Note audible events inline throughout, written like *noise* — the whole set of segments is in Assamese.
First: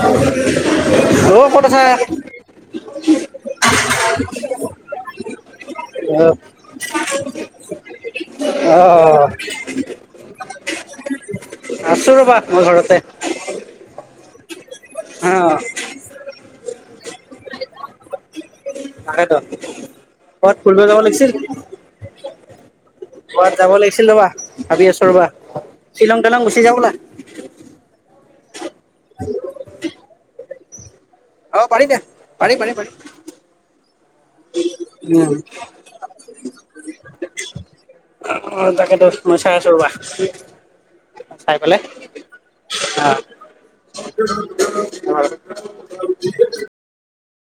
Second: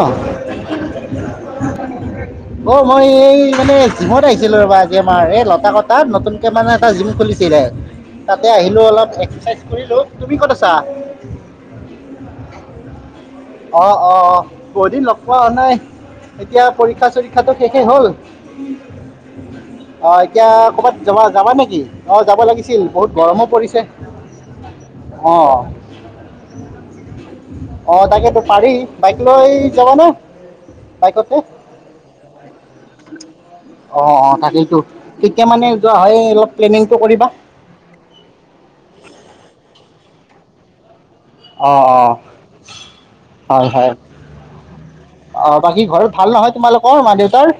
অ অ ক'ত আছা অ মই এই মানে জিমত আহিছিলো ৰবা আজি আমাৰ এই লতা কটাত আহ নতুনকে মানে এটা জিম খুলিছিলে তাতে আহিল অলপ একাৰাইজ কৰিলো তুমি ক'ত আছা আছো ৰবা মই ঘৰতে অ অ অ বহুদিন লগ অ পোৱা হোৱা নাই এতিয়া পৰীক্ষা চ শ শেষেই হল তাকেতো আহ এতিয়া ক'বাত ফুৰিব কৰ'বাত যাব যাবা লাগিছিল যাবা নেকি অ যাব লাগিছিল বহুত গৰমো ক'বাত যাব পৰিছে লাগিছিল ৰবা ভাবি আছো ৰবা অ শ্বিলং তিলং গুচি যাওঁ ব'লা আহ ত পাৰি ল এই যাবা ন অ পাঢ়ি দে পাঢ়ি পাঢ়ি পাঢ়ি থাকেইটো তেতিয়া মানে যোৱা হয় অলপ প্লেনিংটো কৰিবা অ তাকেতো *unintelligible* চাই পালে অঁ অ অঁ হয় হয় অ বাকী ঘৰত ভাল নহয় তোমালোকৰ মা দেউতাৰ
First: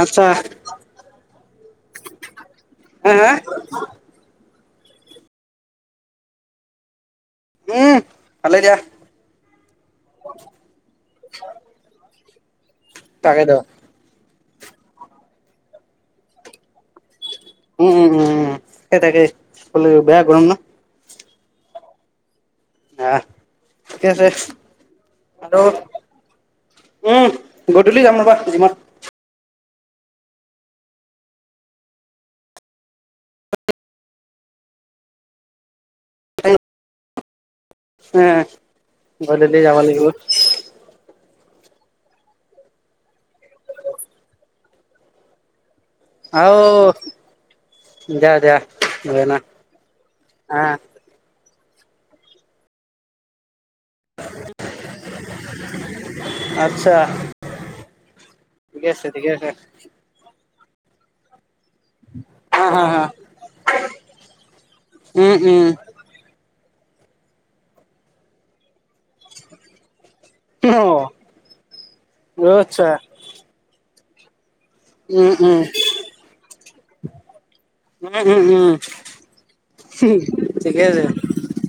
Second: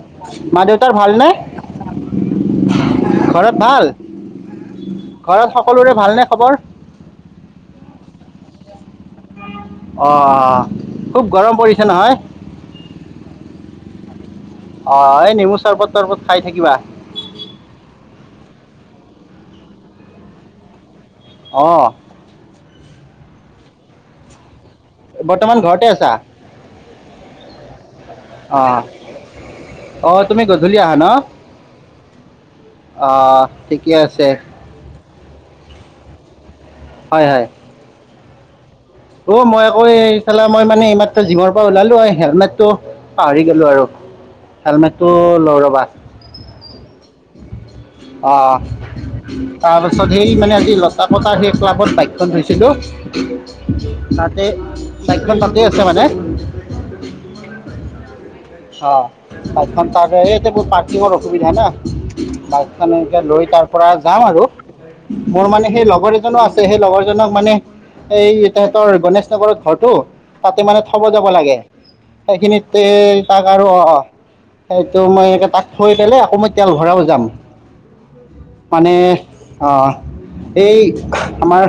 আচ্ছা মা দেউতাৰ ভালনে হা হা ঘৰত ভাল ঘৰত সকলোৰে ভালনে খবৰ উম আলে দিয় অ খুব গৰম পৰিছে নহয় তাকেইটো অ এই নেমু চৰবত তৰবত খাই থাকিবা উম উম উম সেই তাকে বেয়া গৰম ন অঁ আহ ঠিকে আছে বৰ্তমান আৰু ঘৰতে আছা উম গেই গধূলি যাম ৰ'বা অ জিমত অ তুমি গধূলি আহা ন আহ ঠিকে আছে হয় হয় উম অ মই আকৌ এই চালা মই মানে এইমাত্ৰ জিমৰ ওলালো হেলমেটটো পাহৰি গলো আৰু হেলমেটটো লৈ ৰবা আও দিয়া অ দিয়া দিয়া না তাৰপিছত সেই মানে আ আজি লতা পতাৰ সেই। ক্লাবত বাইকখন থৈছিলো। তাতে চাইকেলখন তাতে আছে মানে। আচ্ছা ঠিকে অ আছে ঠিকে আছে তখন পাব ই বোৰ পাৰ্কিঙৰ অসুবিধা ন হা বাইক হা খান হা লৈ তাৰ পৰা যাওঁ আৰু উম মোৰ উম মানে সেই লগৰ এজনো আছে। সেই লগৰজনক মানে এই তাহঁতৰ গনেশ নগৰত ঘৰটো। তাতে অ মানে থব যাব লাগে অ সেইখিনিতে। আচ্ছা অ অ সেইটো মই উম এনেকে উম তাক থৈ পেলাই আকৌ মই তেল ভৰাব যাম উম উম উম মানে অহ এই ঠিকে আছে আমাৰ।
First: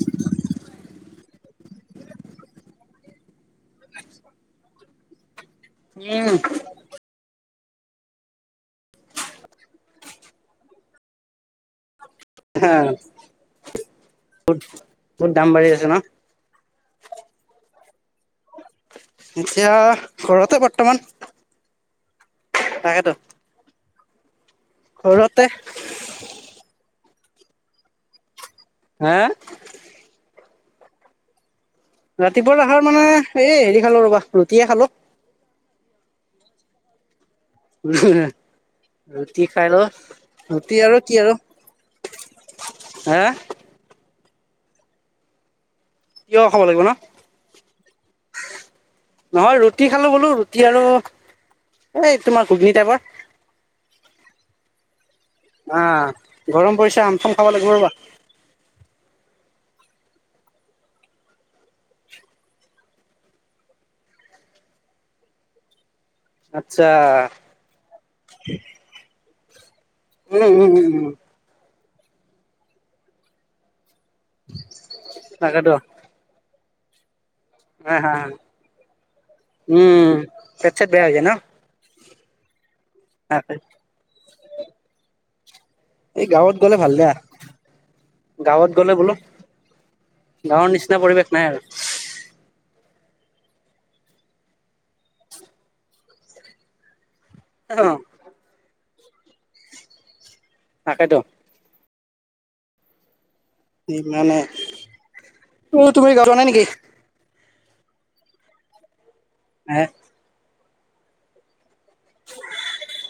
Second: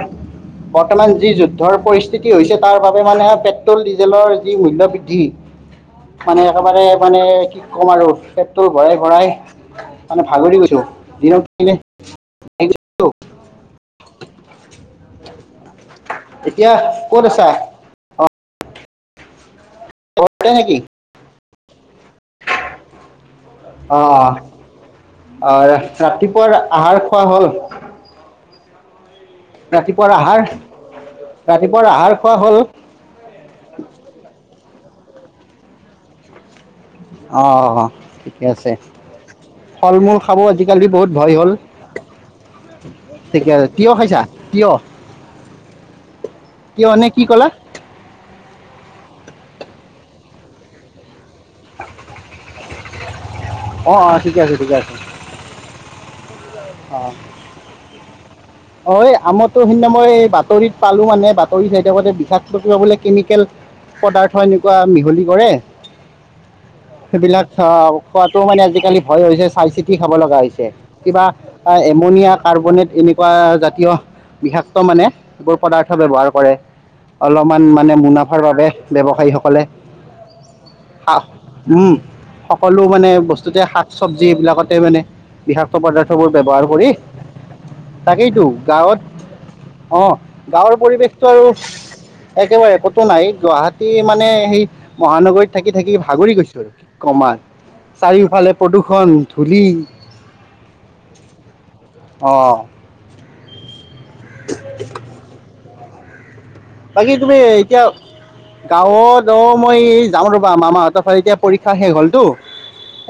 বৰ্তমান যি যুদ্ধৰ পৰিস্থিতি হৈছে তাৰ বাবে মানে পেট্ৰল ডিজেলৰ যি মূল্য বৃদ্ধি। উম মানে একেবাৰে মানে। কি ক'ম আৰু পেট্ৰল ভৰাই ভৰাই মানে ভাগৰি গৈছোঁ দিনক দিনে। হাঁ বহুত দাম বাঢ়ি আছে ন। এতিয়া ক'ত আছা অঁ *unintelligible* এতিয়া ঘৰতে বৰ্তমান। তাকেতো। অ ঘৰতে অ ৰাতিপুৱাৰ আহাৰ। খোৱা হ'ল। হে! ৰাতিপুৱাৰ আহাৰ। ৰাতিপুৱাৰ আহাৰ খোৱা হ'ল ৰাতিপুৱা অহাৰ মানে এই হেৰি খালো ৰবা ৰুটিয়ে খালো। অ অ ঠিকে আছে ৰুটি খাই ল ফল-মূল খাব ৰুটি আজিকালি আৰু বহুত কি আৰু ভয় হ'ল, হা ঠিকে আছে তিয়ঁহ খাইছা। কিয়? তিয়ঁহ খাব লাগিব না নহয় ৰ'দ। ৰুটি খালো বোলো ৰুটি, আৰু এই তোমাৰ কুধিত কেতিয়াবা। অ অ ঠিকে আছে ঠিকে আছে। অহ গৰম পৰিছে আম চাম খাব লাগিব ৰবা। অ আমতো সেইদিনা মই বাতৰিত পালো মানে বাতৰি চাই থাকোতে বিষাক্ত কিবা বোলে কেমিকেল পদাৰ্থ এনেকুৱা মিহলি কৰে। আচ্ছা সেইবিলাক খোৱাতটো মানে আজিকালি ভয় হৈছে। চাইচিত। কি খাব লগা উম হৈছে উম উম উম কিবা। এমনিয়া কাৰ্বনেট এনেক। কুৱা জাতীয়। বিষাক্ত মানে এইবোৰ তাকেতো পদাৰ্থ ব্যৱহাৰ কৰে। অলপমান মানে হা হা মুনাফাৰ ল'লে ব্যৱসায়ীসকলে উম পেট চেট বেয়া হৈ যায় ন উম। সকলো মানে তাকে বস্তুতে শাক চবজি এইবিলাকতে মানে। বিষাক্ত এই পদাৰ্থবোৰ গাঁৱত ব্যৱহাৰ গ'লে কৰি ভাল দিয়া তাকেইতো গাঁৱত গ'লে বোলো গাঁৱত অ গাঁৱৰ নিচিনা পৰিৱেশ পৰিৱেশতটো নাই আৰু একেবাৰে একতো নাই গুৱাহাটী মানে সেই মহানগৰীত থাকি থাকি ভাগৰি গৈছো আৰু কমাই আৰু অ চাৰিওফালে প্ৰদূষণ ধূলি তাকেটো অ কি মানে তুৰ এই গ জ যোৱা নাই নেকি? বাকী তুমি এতিয়া গাঁৱত অ মই হে যাওঁ ৰবা মামাহঁতৰ ফালে এতিয়া পৰীক্ষা পৰীক্ষা শেষ হ'লতো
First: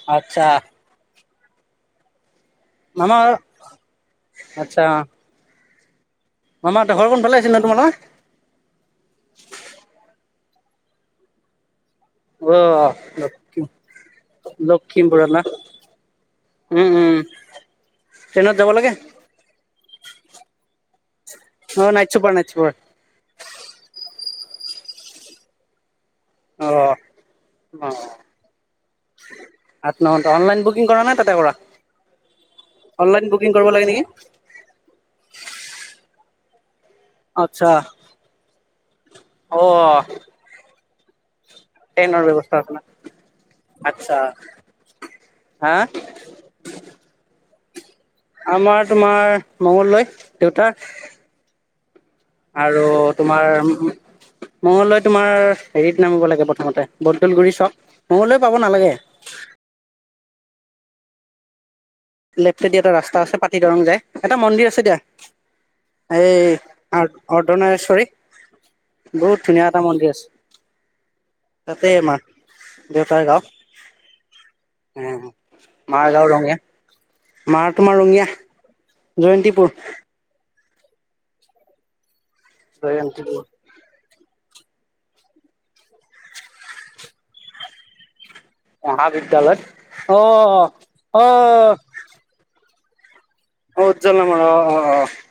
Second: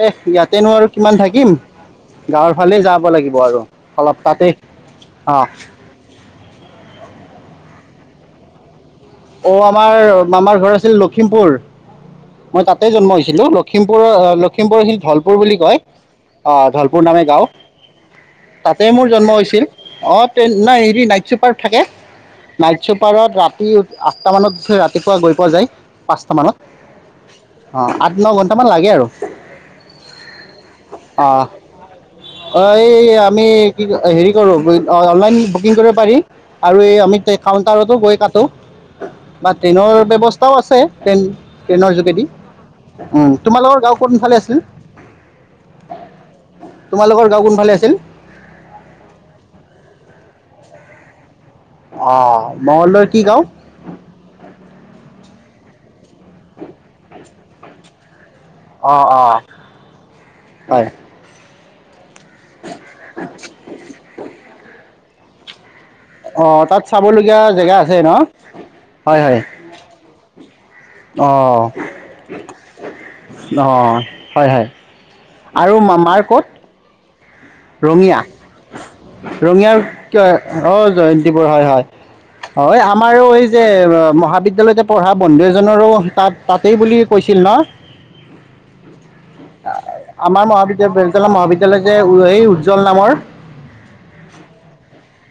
এ আচ্ছা ইয়াতেনো আৰু কিমান থাকিম দিম গাঁৱৰ ফালে যাব মামা লাগিব আৰু অলপ তাতেই আচ্ছা অ মামাহঁতৰ ঘৰ কোনফালে আছিল ন তোমালোকৰ অ আমাৰ মামাৰ ঘৰ আছিল লখিমপুৰ মই তাতে জন্ম হৈছিলো অ লখিমপুৰৰ লখিমপুৰ হৈছিল লখিমপুৰত ধলপুৰ ন বুলি কয় অ উম ধলপুৰ উম নামে গাঁও ট্ৰেইনত যাব তাতে লাগে মোৰ জন্ম হৈছিল অ নাই হেৰি নাইট চুপাৰত থাকে অ নাইট চুপাৰ চুপাৰ নাইট চুপাৰত ৰাতি আঠটা মানত ৰাতিপুৱা গৈ পোৱা যায় পাঁচটামানত অ অ আঠ ন ঘণ্টামান লাগে আৰু আঠ ন ঘণ্টা অনলাইন বুকিং কৰা নে অ তাতে কৰা অ এই অনলাইন আমি বুকিং কৰিব কি লাগে নেকি হেৰি কৰোঁ অনলাইন বুকিং কৰিব পাৰি আৰু এই আমি আচ্ছা কাউণ্টাৰতো গৈ কাটো বা অ ট্ৰেইনৰ ব্যৱস্থাও আছে আছে ট্ৰেইন ট্ৰেইনৰ যোগেদি ব্যৱস্থা আপোনাৰ উম তোমালোকৰ গাঁও আচ্ছা কোনফালে আছিল হা তোমালোকৰ গাঁও কোনফালে আছিল *unintelligible* আমাৰ তোমাৰ মংগলদৈ দেউতা অঁ আৰু মঙলদৈৰ কি গাঁও তোমাৰ মংগলদৈ তোমাৰ হেৰিত নামিব লাগে প্ৰথমতে বদল গুৰি চক মংগলদৈ পাব নালাগে অঁ অঁ হয় লেফ্টেদি এটা ৰাস্তা আছে পাতি দৰং যাই এটা মন্দিৰ আছে দিয়া এই অঁ তাত চাবলগীয়া জেগা আছে অৰ্দনেশ্বৰী ন বহুত ধুনীয়া এটা মন্দিৰ আছে অহ তাতে আমাৰ দেউতাৰ গাঁও অহ হয় হয় উম, আৰু মাৰ মামাৰ গাঁও ক'ত ৰঙীয়া, মাৰ তোমাৰ ৰঙীয়া ৰঙিয়া জয়ন্তীপুৰ। ৰঙিয়াৰ কিয় অ জয়ন্তীপুৰ হয় হয় হয় আমাৰো জয়ন্তীপুৰ এই যে মহাবিদ্যালয়তে পঢ়া বন্ধু এজনৰো তাত তাতেই বুলি কৈছিল ন মহাবিদ্যালয়ত আমাৰ অ', অ', মহাবিদ্য়তা অ', মহাবিদ্য়ালয় যে উজ্জ্বল নামৰ উজ্জ্বল নামৰ অ', অ',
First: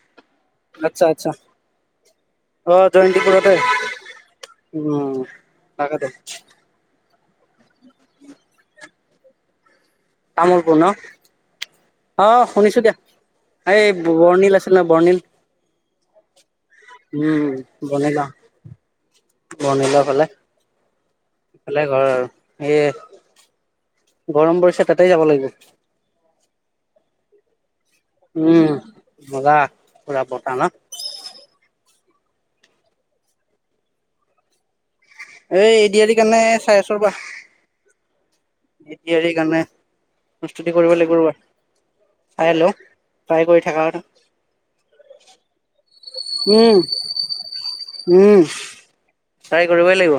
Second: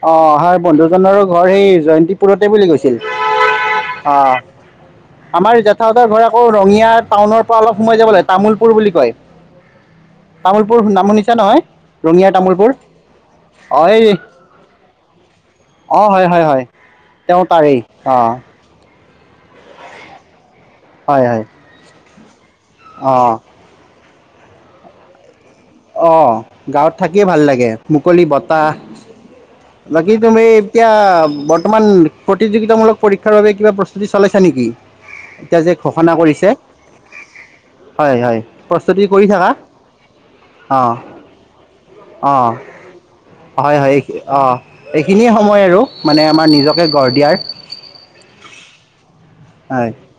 অ অহাৰ আচ্ছা বন্ধুজনৰো আচ্ছা ঘৰ সেই জয়ন্তীপুৰতে বুলি অ', গৈছিল জয়ন্তীপুৰতে অ উম, আমাৰ জেঠাহঁতৰ তাকেতো ঘৰ আকৌ ৰঙিয়াত টাউনৰ পৰা অলপ সোমাই যাব লাগে তামুলপুৰ বুলি কয় তামোলপুৰ তামলপুৰ ন নাম শুনিছে নহয় অ ৰঙিয়াৰ তামোলপুৰ শুনিছো দিয়া এই বৰ্ণিল আছিল ন বৰ্ণিল অ হয় হয় হয় তেওঁ তাৰেই উম বৰ্ণিল অ বনিলে ঘৰলে ফালে ঘৰ আৰু এই অহঁ গৰম পৰিছে তাতে যাব লাগিব অ গাঁৱত থাকিয়ে ভাল লাগে মুকলি উম, বটাাহ মজা বাকী পুৰা তুমি বতাহ ন এতিয়া বৰ্তমান প্ৰতিযোগিতামূলক পৰীক্ষাৰ বাবে কিবা প্ৰস্তুতি চলাইছা নেকি এতিয়া এই যে এ ডি আৰ ঘোষণা ই কাৰণে কৰিছে চাই আছো ৰ'বা হয় হয় প্ৰস্তুতি কৰি এতিয়াৰে থাকা কাৰণে প্ৰস্তুতি অ কৰিব লাগিব ৰ'বা অ চাই লওঁ ট্ৰাই কৰি হয় থকা হয় এই অ এইখিনিয়ে সময় আৰু মানে আমাৰ উম নিজকে গঢ় দিয়াৰ উম ট্ৰাই হয় কৰিবই লাগিব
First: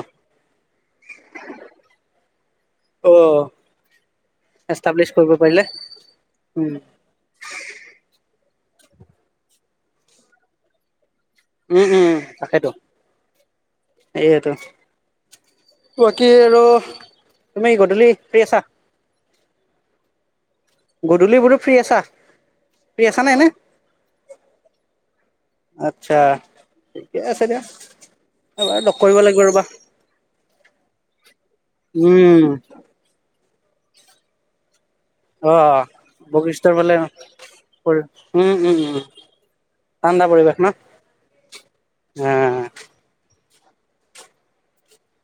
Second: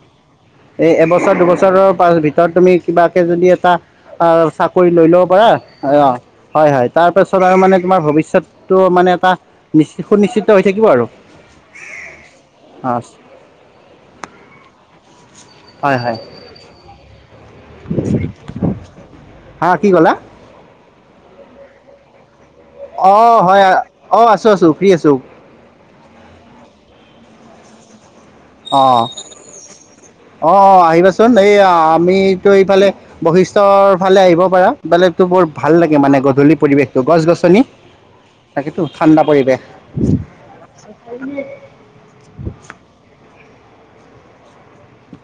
এই এবছৰ দুবছৰৰ পাছ ভিতৰত তুমি অ কিবাকে যদি এটা চাকৰি লৈ এষ্টাব্লিছ ল'ব কৰিব পাৰা পাৰিলে অ অ হয় উম হয় তাৰপাছত আৰু মানে তোমাৰ ভৱিষ্যয়ত ত মানে এটা নি সুনিশ্চিত হৈ থাকিব আৰু উম উম উম তাকেইতো অ', সয়েতো হয়, হয়। বাকী আৰু তুমি গধূলি ফ্ৰ্ৰী আছা হা কি কলা গধূলিবোৰো ফ্ৰী আছা ফ্ৰী অ আছা নে এনে হয় অ আছো আছো ফ্ৰী আছো চা থিকে আছে দে অ অ অ আহিবাচোন এই উম আমিতো এইফালে বহি তৰ ভালে আহিব পাৰা বেলেগতটো বৰ অ ভাল লাগে মানে গধূলি বশিষ্ঠৰ ফালে পৰিৱেশটো গছ গছনি উম উম তাকেতো উম ঠাণ্ডা পৰিবেশ ঠাণ্ডা পৰিৱেশ ন অ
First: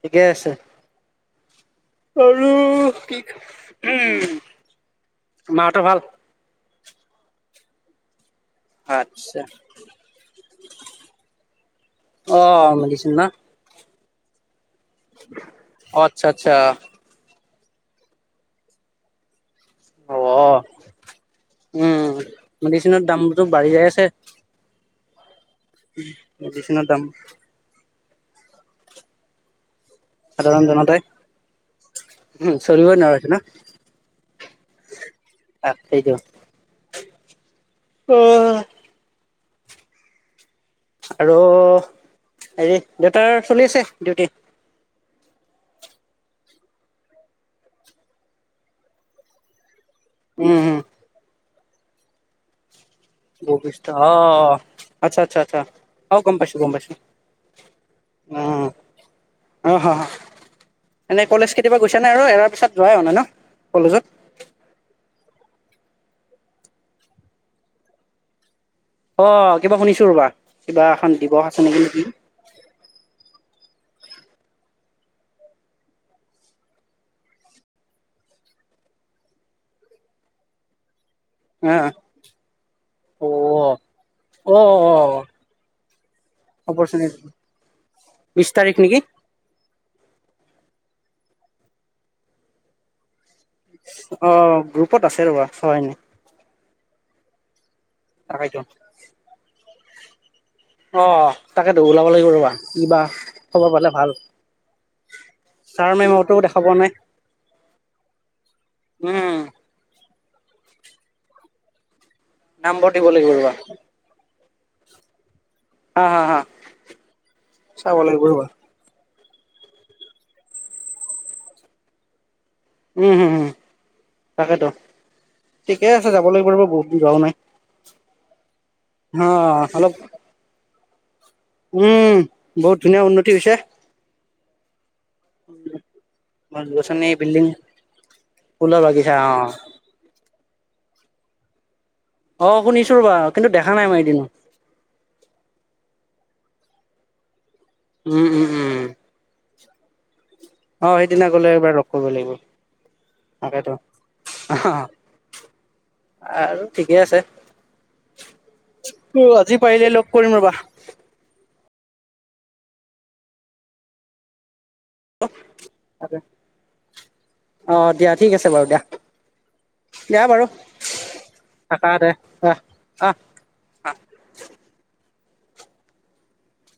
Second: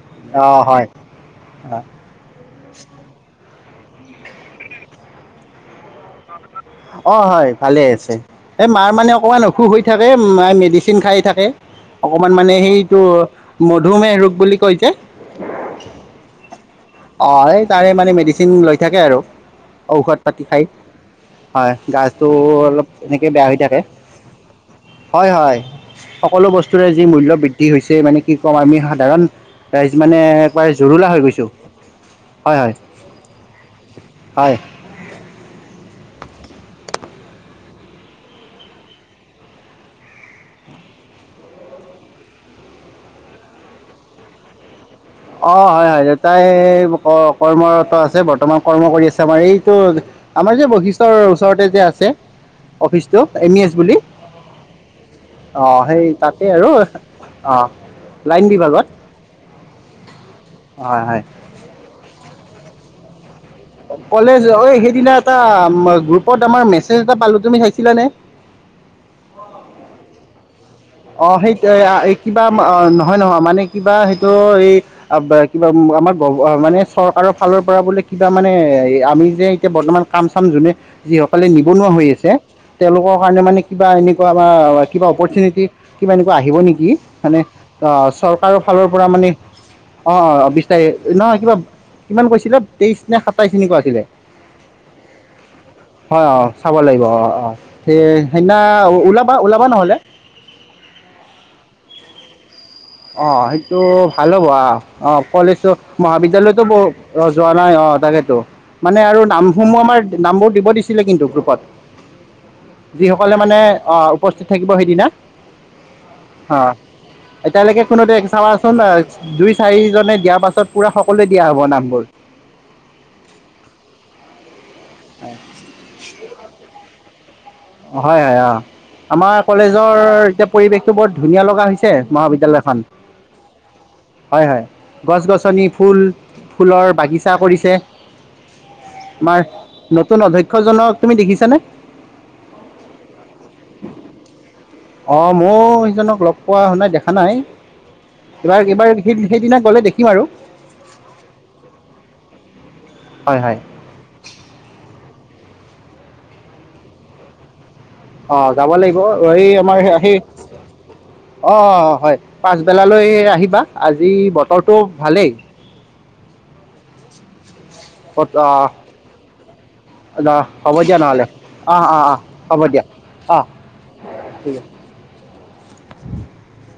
ঠিকে অ আছে হয় আৰু কি উ মা সত ভাল অ হয় ভালে আছে এই মাৰ মানে অকমান আচ্ছা অসুখ হৈ থাকে ম মেডিচিন খাই থাকে অকমান অ মানে সেইটো মেডিচিন না ম ধুমহ ৰোগ বুলি কৈছে অ আচ্ছা আচ্ছা অ এই তাৰে মানে মেডিচিন লৈ থাকে আৰু অ ঔষধ পাতি খাই হয় উম গাজটো অলপ মেডিচিনৰ এনেকেই দামটো বেয়া হৈ বাঢ়ি থাকে যাই আছে হয় হয় সকলো মেডিচিনৰ বস্তুৰে দাম যি মূল্য বৃদ্ধি হৈছে মানে কি ক'ম আমি সাধাৰণ ৰাইজ মানে সাধাৰণ একবাৰ জনতাই জৰুলা হৈ গৈছোঁ হয় চলিবই নোৱাৰা হৈছে ন হয় হয় তাক সেইটো অ আৰু হেৰি দেউতাৰ চলি আছে ডিউটি অ হয় হয় দেউতাই কৰ্মৰত আছে বৰ্তমান কৰ্ম কৰি আছে আমাৰ এইটো আমাৰ উম যে উম বৈশিষ্টৰ চৰ্টেজে আছে অফিচটো এম ই এছ বশিষ্ঠ বুলি অ আচ্ছা আচ্ছা আচ্ছা অ সেই অ গম তাতে পাইছো আৰু গম পাইছো অ লাইন উম বিভাগত অ হ হয় হয় এনে কলেজ কেতিয়াবা গুছা নাই আৰু এৰা পিছত যোৱাই হয় নই ন কলেজত কলেজ অ সেইদিনা এ গ্ৰুপত আমাৰ মেছেজ এটা পালো তুমি চাইছিলানে অ কিবা শুনিছো ৰবা কিবা এখন অ', দিৱস সেই আছে নেকি সেয়া নেকি কিবা মানৰ, হয়-নহয় মানে কিবা সেইটো, এই কিবা আমাৰ মানে চৰকাৰৰ ফালৰ পৰা বোলে কিবা মানে আমি যে এতিয়া বৰ্তমান কাম-চাম যোনে যিসকলে হা নিবনুৱা হৈ আছে, তেওঁলোকৰ অ কাৰণে মানে কিবা এনেকুৱা বা, অ অ কিবা অপৰচুনিটি কিবা এনেকুৱা আহিব নেকি? অপৰচুনিটি মানে অ', বিশ চৰকাৰৰ তাৰিখ ফালৰ নেকি পৰা মানে অ', অ', তায়ে, নহয় কিবা, কিমান কৈছিলা? তেইশ নে সাত আটাইখিনিকো আঁকিলে অ গ্ৰুপত আছে ৰ'বা নে হয় অ', চাব লাগিব। অ', অ', সেই, সেইদিনা তাকেইতো ওলাবা-ওলাবা নহ'লে, অ', তাকেতো ওলাব লাগিব ৰ'বা। কিবা অ', খবৰ সেইটো পালে ভাল হ'ব, আহ', অ', কলেজো ছাৰ মেমহতো দেখা মহাবিদ্যালয়তো পোৱা বহু নাই যোৱা নাই অ', তাকেইতো মানে আৰু উম নামসমূহ আমাৰ নামবোৰ দিব দিছিলে কিন্তু গ্ৰুপত। নামবৰ দিব লাগিব যিসকলে মানে অহ', উপস্থিত থাকিব সেইদিনা। আহ', হা-হা অ' এতিয়ালৈকে চাবা চোন অ অ দুই-চাৰিজনে দিয়াৰ পাছত পুৰা সকলোৱে দিয়া হব নামবোৰ। উম হম হম তাকেতো ঠিকে আছে যাব লাগিব ৰবা বহুত, যোৱাও নায়। হয়', -হয়', অ', আমাৰ অলপ কলেজৰ এতিয়া পৰিৱেশ ত বোৰ ধুনীয়া লগা হৈছে উম বহুত মহাবিদ্যালয়খন, ধুনীয়া উন্নতি হৈছে হয়', - হয়', গছ-গছনি, ফুল- গছ ফুলৰ গছনি বাগিচা বিল্ডিং কৰিছে, ফুলৰ বাগিচা আমাৰ অ নতুন অধ্যক্ষ শিক্ষজনক তুমি দেখিছানে? অ', শুনিছো ৰবা, কিন্তু দেখা নাই মই এদিনো অ', মই সিজনক লগ পোৱা হনাই, দেখা নাই উম উম এইবাৰ উম। -এইবাৰ সেই সেইদিনা, গ'লে দেখিম আৰু, অ', সেইদিনা গলে এবাৰ লগ কৰিব লাগিব। হয় হয় তাকেইতো অহ', আৰু ঠিকেই আছে। অ', যাব লাগিব এৰি আজি আমাৰ পাৰিলে লগ সেই কৰিম ৰ'বা। অহ', -অহ', হয়',। পাচবেলালৈ আহিবা। আজি ব তোৰটো ভালেই? আৰে, আহ', দিয়া বাৰু হ'ব দিয়া নহ'লে, আহ', থাকা - আহ', দে - আহ', হ'ব দিয়া আহ। অহ', থিক আছে। *unintelligible*